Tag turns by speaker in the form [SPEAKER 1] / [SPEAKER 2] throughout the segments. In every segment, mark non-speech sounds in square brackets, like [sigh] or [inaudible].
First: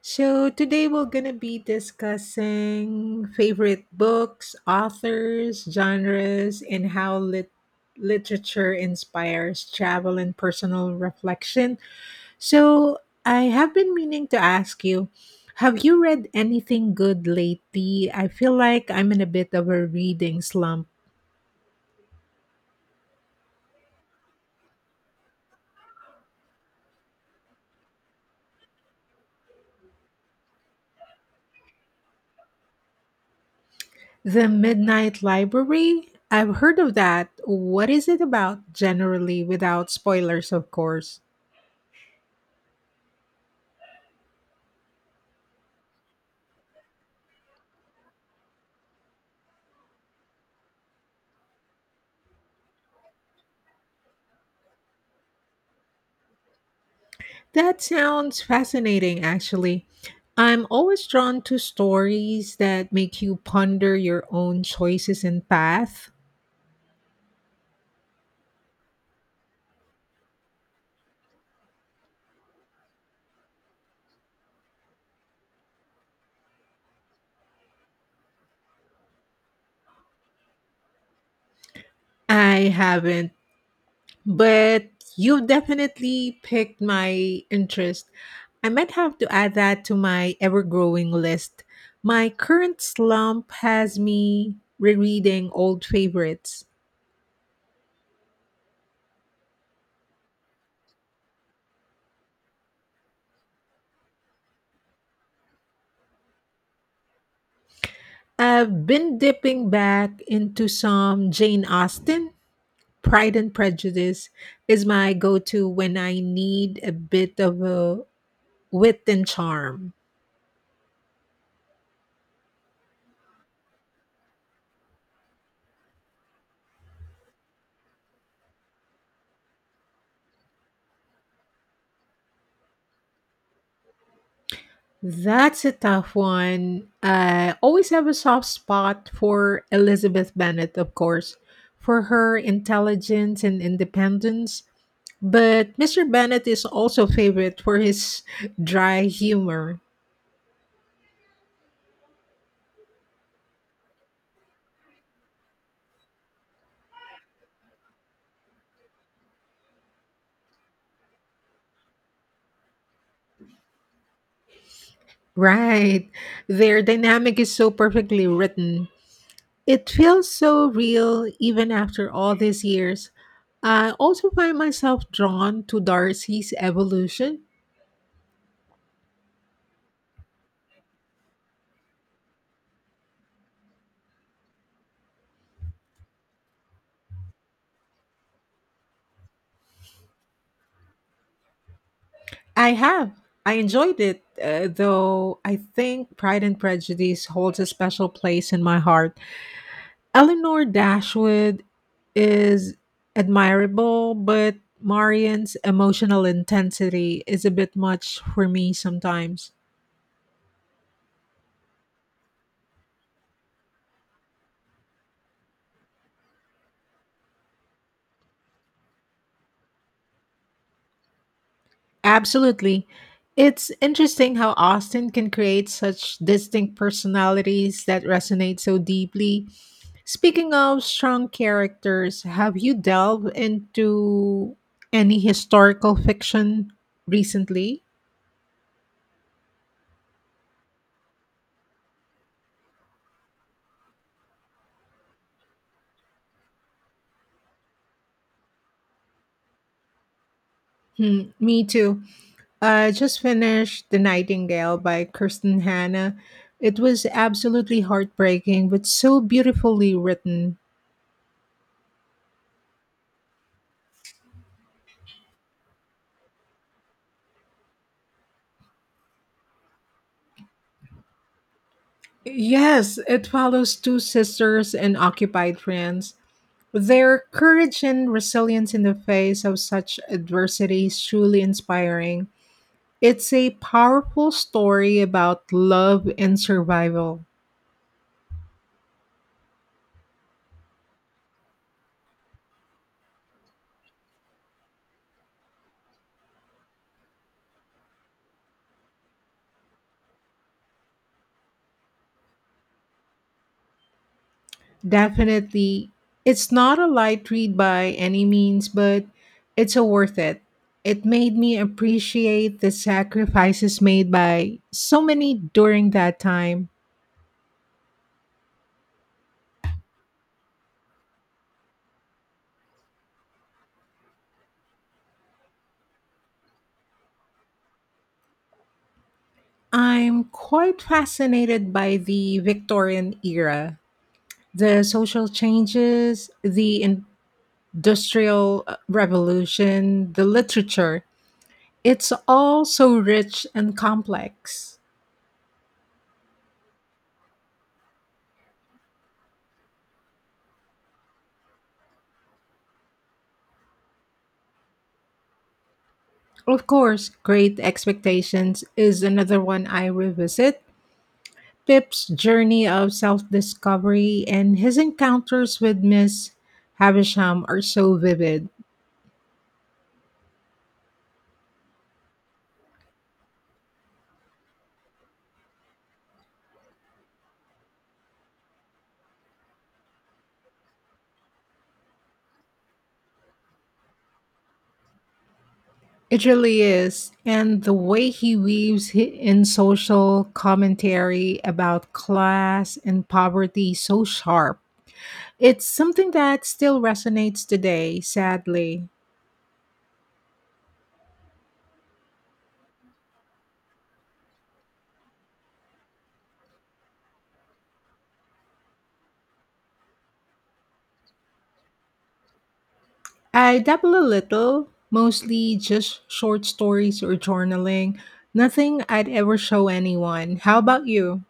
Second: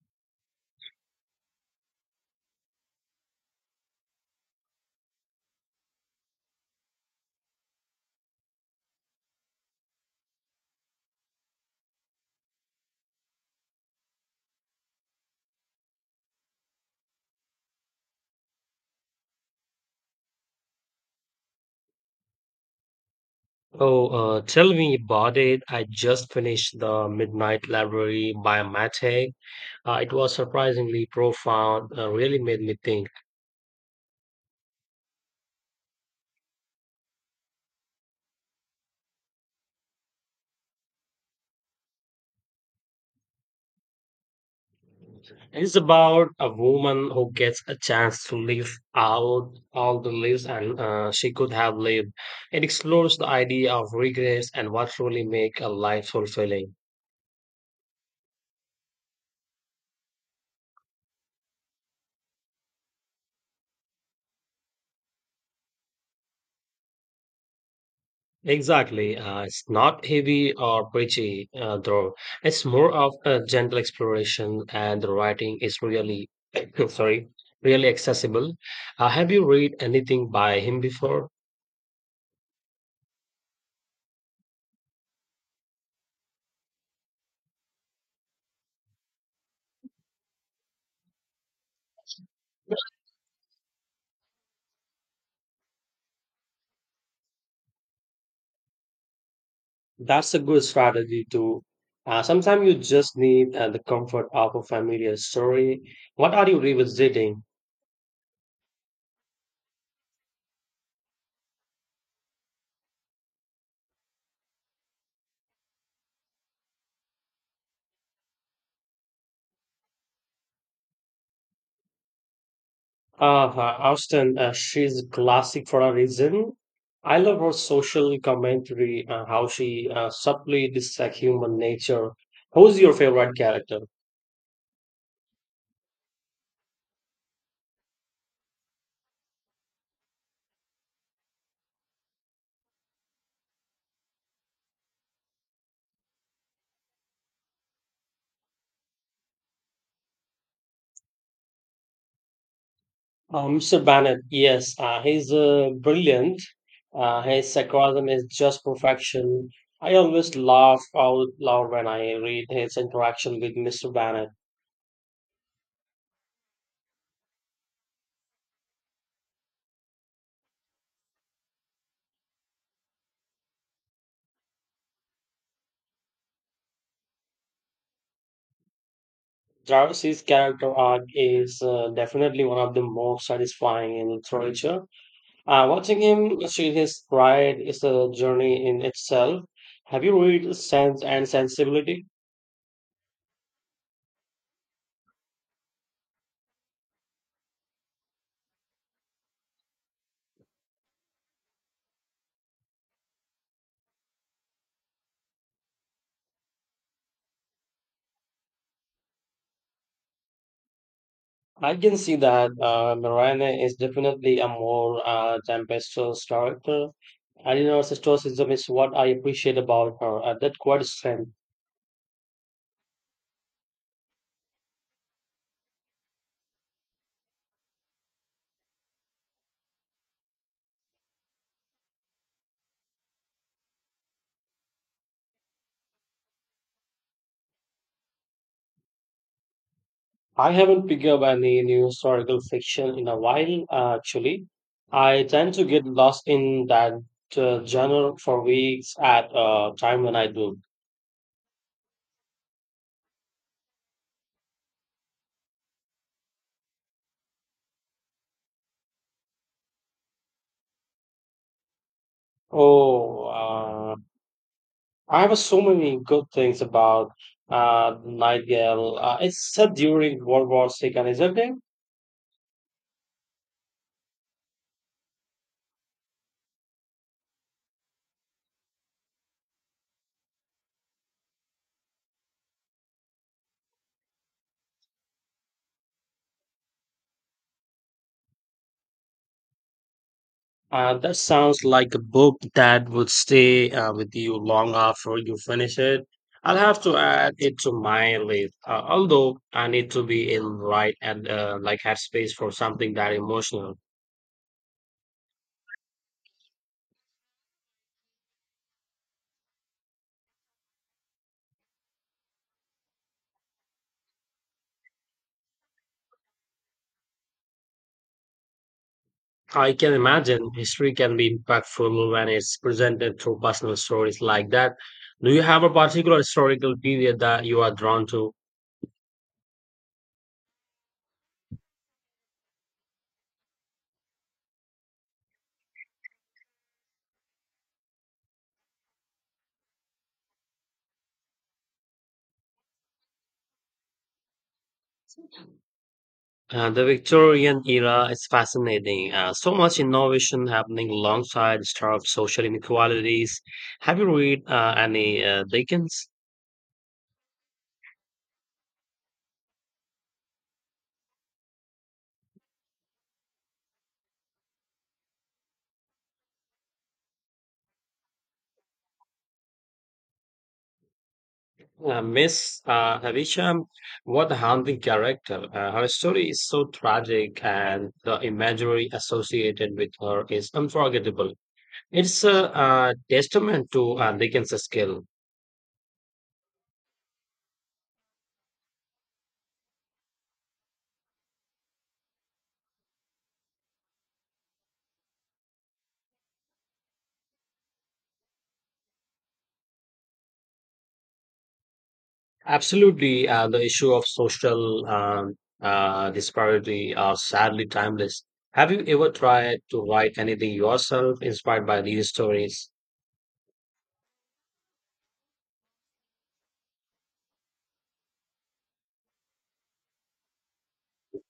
[SPEAKER 1] So today we're gonna be discussing favorite books, authors, genres, and how literature inspires travel and personal reflection. So, I have been meaning to ask you, have you read anything good lately? I feel like I'm in a bit of a reading slump.
[SPEAKER 2] Oh, tell me about it. I just finished The Midnight Library by Matt Haig. It was surprisingly profound, really made me think.
[SPEAKER 1] The Midnight Library? I've heard of that. What is it about generally, without spoilers, of course?
[SPEAKER 2] It's about a woman who gets a chance to live out all the lives and she could have lived. It explores the idea of regrets and what truly make a life fulfilling.
[SPEAKER 1] That sounds fascinating, actually. I'm always drawn to stories that make you ponder your own choices and path.
[SPEAKER 2] Exactly. It's not heavy or preachy, though. It's more of a gentle exploration, and the writing is really, [coughs] sorry, really accessible. Have you read anything by him before?
[SPEAKER 1] I haven't, but you've definitely piqued my interest. I might have to add that to my ever growing list. My current slump has me rereading old favorites.
[SPEAKER 2] That's a good strategy too. Sometimes you just need the comfort of a familiar story. What are you revisiting?
[SPEAKER 1] I've been dipping back into some Jane Austen. Pride and Prejudice is my go to when I need a bit of a wit and charm.
[SPEAKER 2] Austen, she's a classic for a reason. I love her social commentary, how she subtly dissects human nature. Who's your favorite character?
[SPEAKER 1] That's a tough one. I always have a soft spot for Elizabeth Bennet, of course, for her intelligence and independence. But Mr. Bennet is also favorite for his [laughs] dry humor.
[SPEAKER 2] Mr. Bennett, yes, he's brilliant. His sarcasm is just perfection. I always laugh out loud when I read his interaction with Mr. Bennett.
[SPEAKER 1] Right. Their dynamic is so perfectly written. It feels so real even after all these years. I also find myself drawn to Darcy's evolution.
[SPEAKER 2] Jarvis's character arc is definitely one of the most satisfying in literature. Watching him achieve his pride is a journey in itself. Have you read Sense and Sensibility?
[SPEAKER 1] I have. I enjoyed it, though I think Pride and Prejudice holds a special place in my heart. Eleanor Dashwood is admirable, but Marian's emotional intensity is a bit much for me sometimes.
[SPEAKER 2] I can see that Narayana is definitely a more tempestuous character. Eleanor's stoicism is what I appreciate about her, that quite strength.
[SPEAKER 1] Absolutely. It's interesting how Austin can create such distinct personalities that resonate so deeply. Speaking of strong characters, have you delved into any historical fiction recently?
[SPEAKER 2] I haven't picked up any new historical fiction in a while, actually. I tend to get lost in that genre for weeks at a time when I do.
[SPEAKER 1] Hmm, me too. I just finished The Nightingale by Kirsten Hanna. It was absolutely heartbreaking, but so beautifully written.
[SPEAKER 2] Oh, I have so many good things about Nightingale. It's set during World War Two, isn't it?
[SPEAKER 1] Yes, it follows two sisters in occupied France. Their courage and resilience in the face of such adversity is truly inspiring. It's a powerful story about love and survival.
[SPEAKER 2] That sounds like a book that would stay with you long after you finish it. I'll have to add it to my list. Although I need to be in right and like have space for something that emotional.
[SPEAKER 1] Definitely, it's not a light read by any means, but it's a worth it. It made me appreciate the sacrifices made by so many during that time.
[SPEAKER 2] I can imagine history can be impactful when it's presented through personal stories like that. Do you have a particular historical period that you are drawn to?
[SPEAKER 1] I'm quite fascinated by the Victorian era, the social changes, the industrial revolution, the literature. It's all so rich and complex.
[SPEAKER 2] The Victorian era is fascinating. So much innovation happening alongside stark social inequalities. Have you read any Dickens?
[SPEAKER 1] Of course, Great Expectations is another one I revisit. Pip's journey of self discovery and his encounters with Miss Havisham are so vivid.
[SPEAKER 2] Miss Havisham, what a haunting character. Her story is so tragic, and the imagery associated with her is unforgettable. It's a testament to Dickens' skill.
[SPEAKER 1] It really is. And the way he weaves in social commentary about class and poverty so sharp. It's something that still resonates today, sadly.
[SPEAKER 2] Absolutely, the issue of social disparity are sadly timeless. Have you ever tried to write anything yourself inspired by these stories?
[SPEAKER 1] I dabble a little, mostly just short stories or journaling. Nothing I'd ever show anyone. How about you?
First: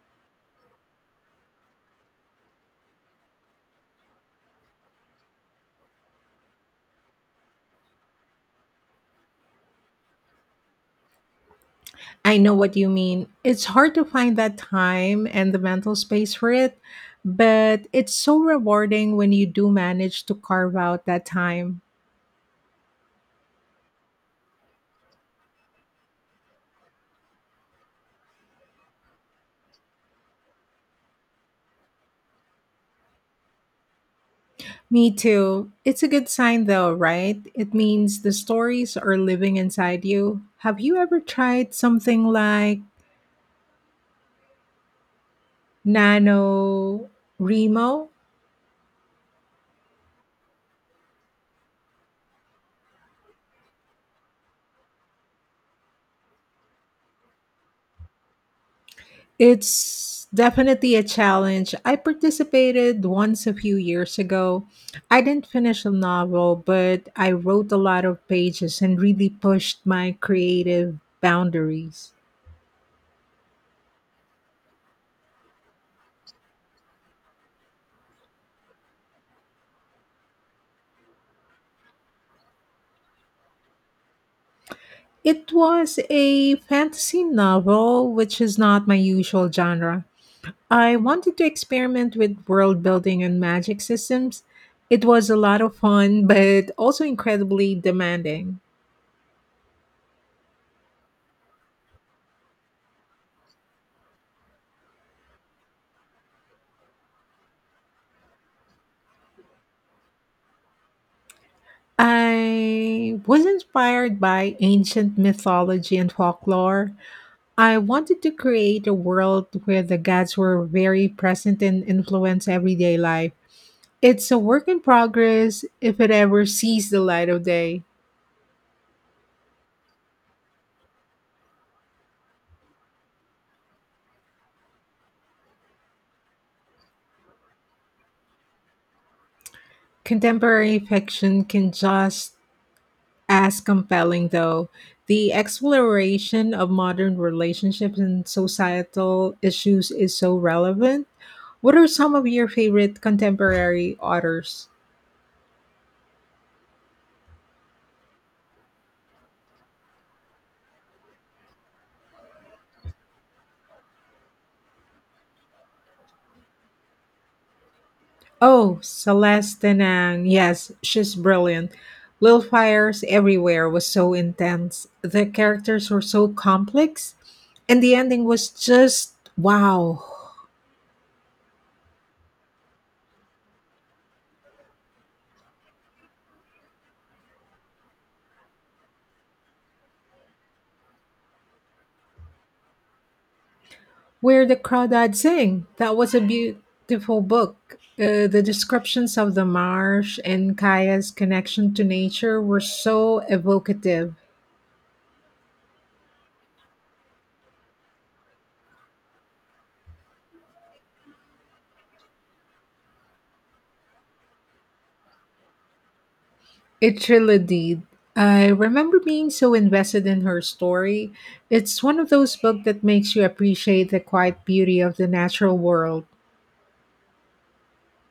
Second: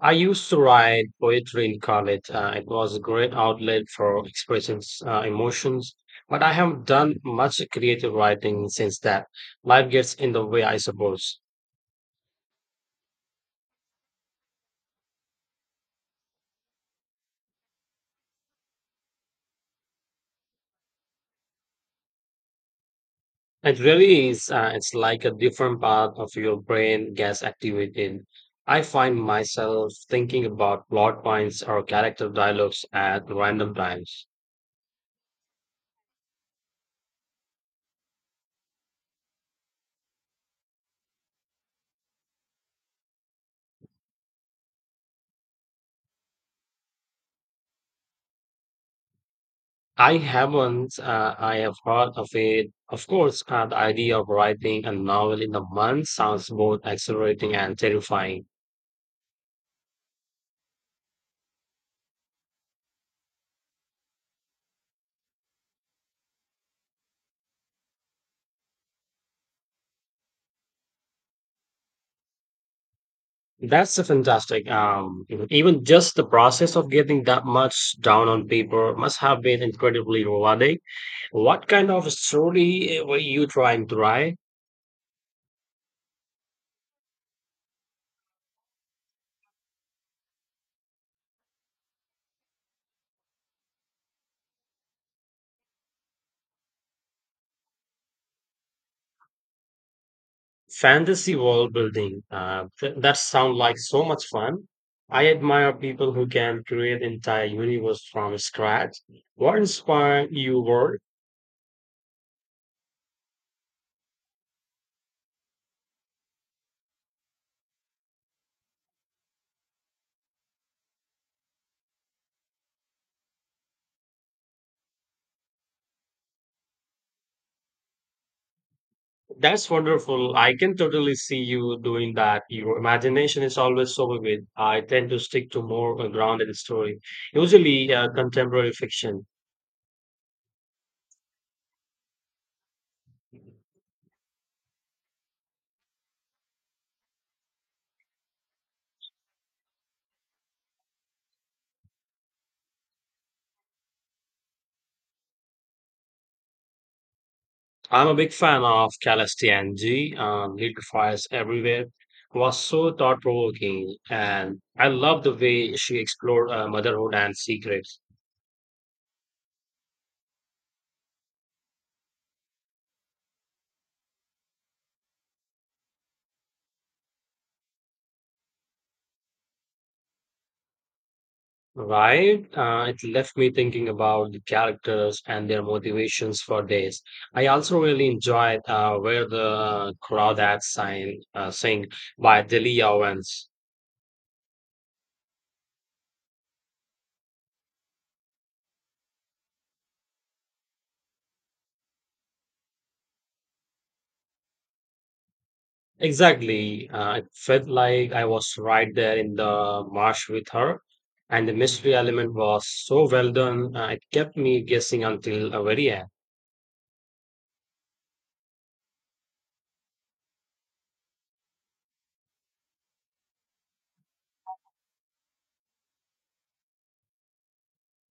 [SPEAKER 2] I used to write poetry in college. It was a great outlet for expressing emotions, but I haven't done much creative writing since that. Life gets in the way, I suppose.
[SPEAKER 1] I know what you mean. It's hard to find that time and the mental space for it, but it's so rewarding when you do manage to carve out that time.
[SPEAKER 2] It really is. It's like a different part of your brain gets activated. I find myself thinking about plot points or character dialogues at random times.
[SPEAKER 1] Me too. It's a good sign though, right? It means the stories are living inside you. Have you ever tried something like nano remo?
[SPEAKER 2] I haven't. I have heard of it. Of course, the idea of writing a novel in a month sounds both exhilarating and terrifying.
[SPEAKER 1] It's definitely a challenge. I participated once a few years ago. I didn't finish a novel, but I wrote a lot of pages and really pushed my creative boundaries.
[SPEAKER 2] That's a fantastic. Even just the process of getting that much down on paper must have been incredibly rewarding. What kind of story were you trying to write?
[SPEAKER 1] It was a fantasy novel, which is not my usual genre. I wanted to experiment with world building and magic systems. It was a lot of fun, but also incredibly demanding.
[SPEAKER 2] Fantasy world building. That sounds like so much fun. I admire people who can create entire universe from scratch. What inspired you world?
[SPEAKER 1] I was inspired by ancient mythology and folklore. I wanted to create a world where the gods were very present and influence everyday life. It's a work in progress if it ever sees the light of day.
[SPEAKER 2] That's wonderful. I can totally see you doing that. Your imagination is always so vivid. I tend to stick to more grounded story, usually contemporary fiction.
[SPEAKER 1] Contemporary fiction can just as compelling though. The exploration of modern relationships and societal issues is so relevant. What are some of your favorite contemporary authors?
[SPEAKER 2] I'm a big fan of Calistianji and Little Fires Everywhere was so thought provoking and I love the way she explored motherhood and secrets.
[SPEAKER 1] Oh, Celeste Denang. Yes, she's brilliant. Little Fires Everywhere was so intense. The characters were so complex. And the ending was just wow.
[SPEAKER 2] Right? It left me thinking about the characters and their motivations for days. I also really enjoyed Where the Crawdads Sing, Sing by Delia Owens.
[SPEAKER 1] Where the Crawdads Sing. That was a beautiful book. The descriptions of the marsh and Kaya's connection to nature were so evocative.
[SPEAKER 2] Exactly. It felt like I was right there in the marsh with her, and the mystery element was so well done. It kept me guessing until the very end.
[SPEAKER 1] It really did. I remember being so invested in her story. It's one of those books that makes you appreciate the quiet beauty of the natural world.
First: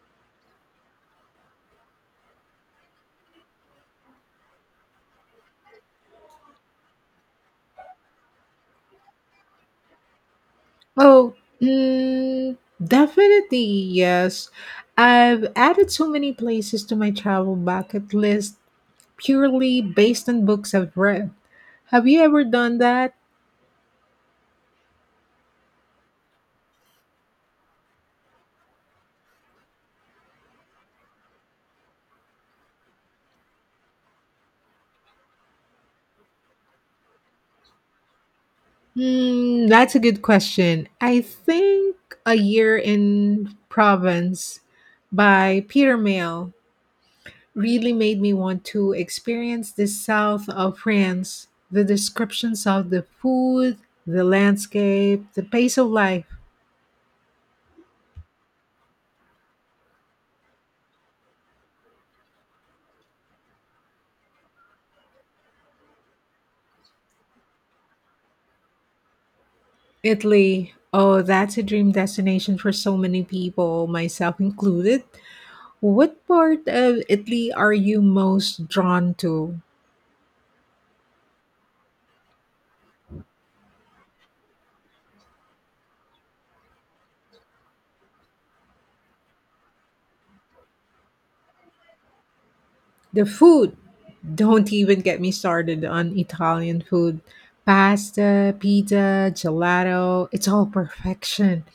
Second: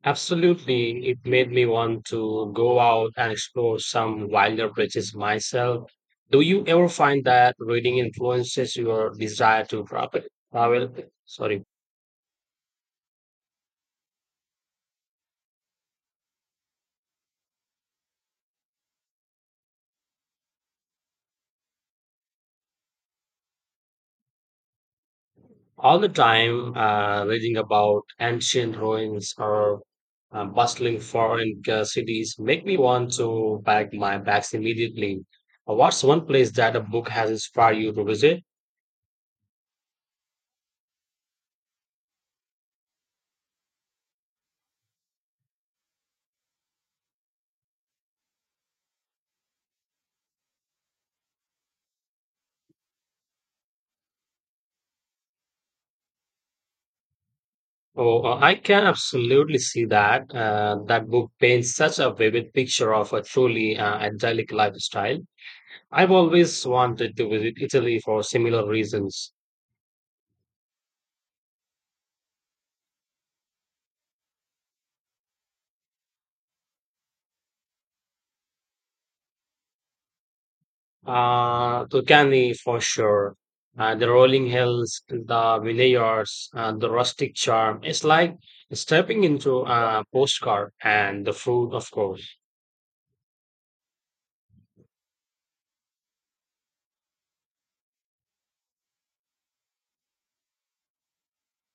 [SPEAKER 2] Absolutely, it made me want to go out and explore some wilder places myself. Do you ever find that reading influences your desire to travel? Travel?
[SPEAKER 1] Oh,
[SPEAKER 2] Sorry.
[SPEAKER 1] mm, definitely, yes. I've added so many places to my travel bucket list purely based on books I've read. Have you ever done that?
[SPEAKER 2] All the time reading about ancient ruins or bustling foreign cities make me want to pack my bags immediately. What's one place that a book has inspired you to visit?
[SPEAKER 1] Hmm, that's a good question. I think A Year in Province by Peter Mayle really made me want to experience the south of France. The descriptions of the food, the landscape, the pace of life.
[SPEAKER 2] Oh, I can absolutely see that. That book paints such a vivid picture of a truly idyllic lifestyle. I've always wanted to visit Italy for similar reasons.
[SPEAKER 1] Italy, oh, that's a dream destination for so many people, myself included. What part of Italy are you most drawn to?
[SPEAKER 2] Tulkarni for sure. The rolling hills, the vineyards, the rustic charm. It's like stepping into a postcard and the food, of course.
[SPEAKER 1] The food. Don't even get me started on Italian food. Pasta, pizza, gelato, it's all perfection.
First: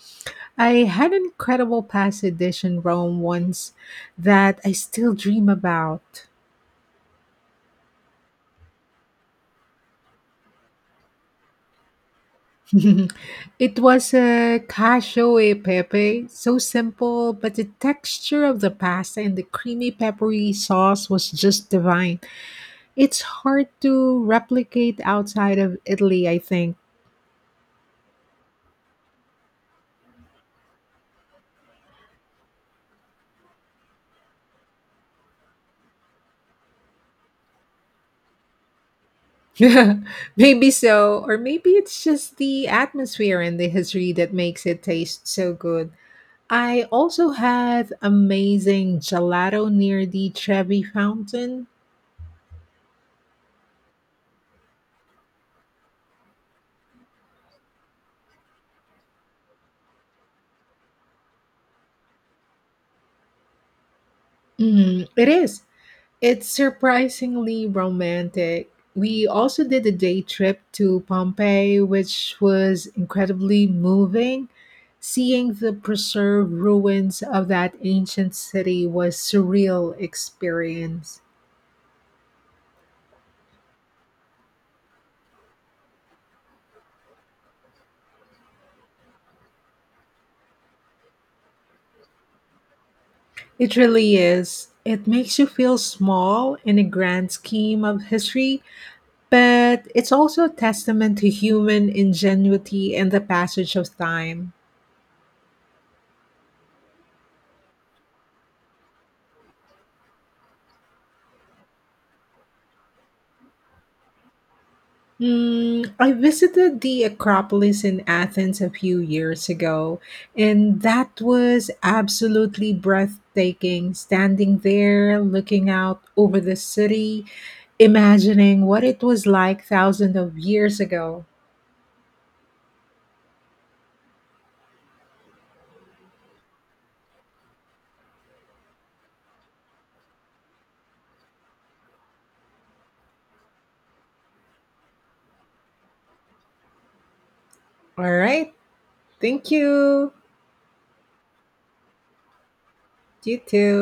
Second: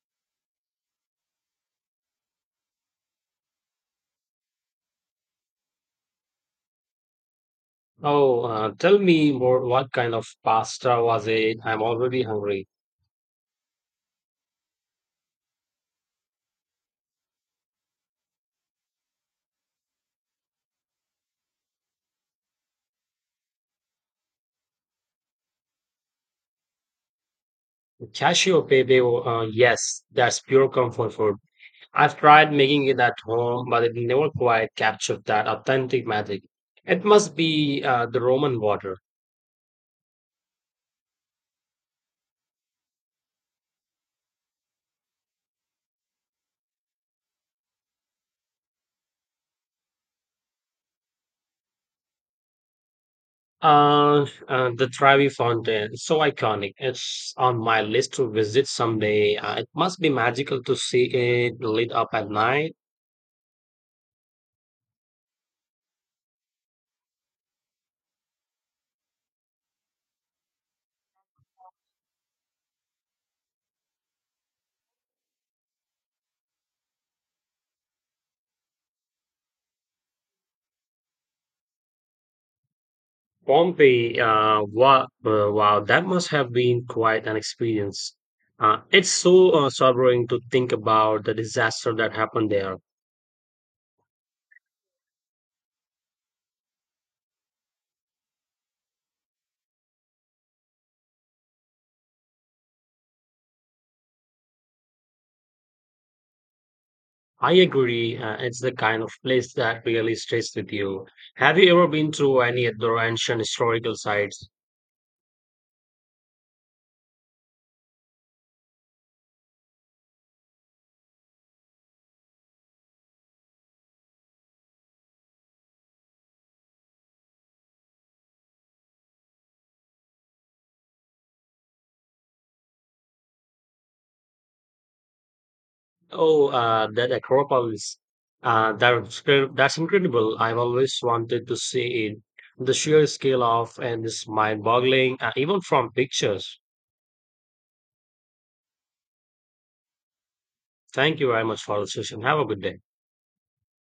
[SPEAKER 1] I had an incredible pasta dish in Rome once that I still dream about.
[SPEAKER 2] Oh, tell me more. What kind of pasta was it? I'm already hungry.
[SPEAKER 1] [laughs] It was a cacio e pepe, so simple, but the texture of the pasta and the creamy peppery sauce was just divine. It's hard to replicate outside of Italy, I think.
[SPEAKER 2] Cashew pepe. Yes, that's pure comfort food. I've tried making it at home, but it never quite captured that authentic magic. It must be the Roman water.
[SPEAKER 1] [laughs] Maybe so, or maybe it's just the atmosphere and the history that makes it taste so good. I also had amazing gelato near the Trevi Fountain.
[SPEAKER 2] Uh, the Trevi Fountain, so iconic. It's on my list to visit someday. It must be magical to see it lit up at night.
[SPEAKER 1] Mm, it is. It's surprisingly romantic. We also did a day trip to Pompeii, which was incredibly moving. Seeing the preserved ruins of that ancient city was surreal experience.
[SPEAKER 2] Pompeii, wow, wow, that must have been quite an experience. It's so sobering to think about the disaster that happened there.
[SPEAKER 1] It really is. It makes you feel small in the grand scheme of history, but it's also a testament to human ingenuity and the passage of time.
[SPEAKER 2] I agree, it's the kind of place that really stays with you. Have you ever been to any other ancient historical sites?
[SPEAKER 1] Mm, I visited the Acropolis in Athens a few years ago, and that was absolutely breathtaking standing there, looking out over the city, imagining what it was like thousands of years ago.
[SPEAKER 2] Oh, that Acropolis. That's incredible. I've always wanted to see it. The sheer scale of and is mind-boggling, even from pictures.
[SPEAKER 1] All right, thank you.
[SPEAKER 2] Thank you very much for the session. Have a good day.
[SPEAKER 1] You too.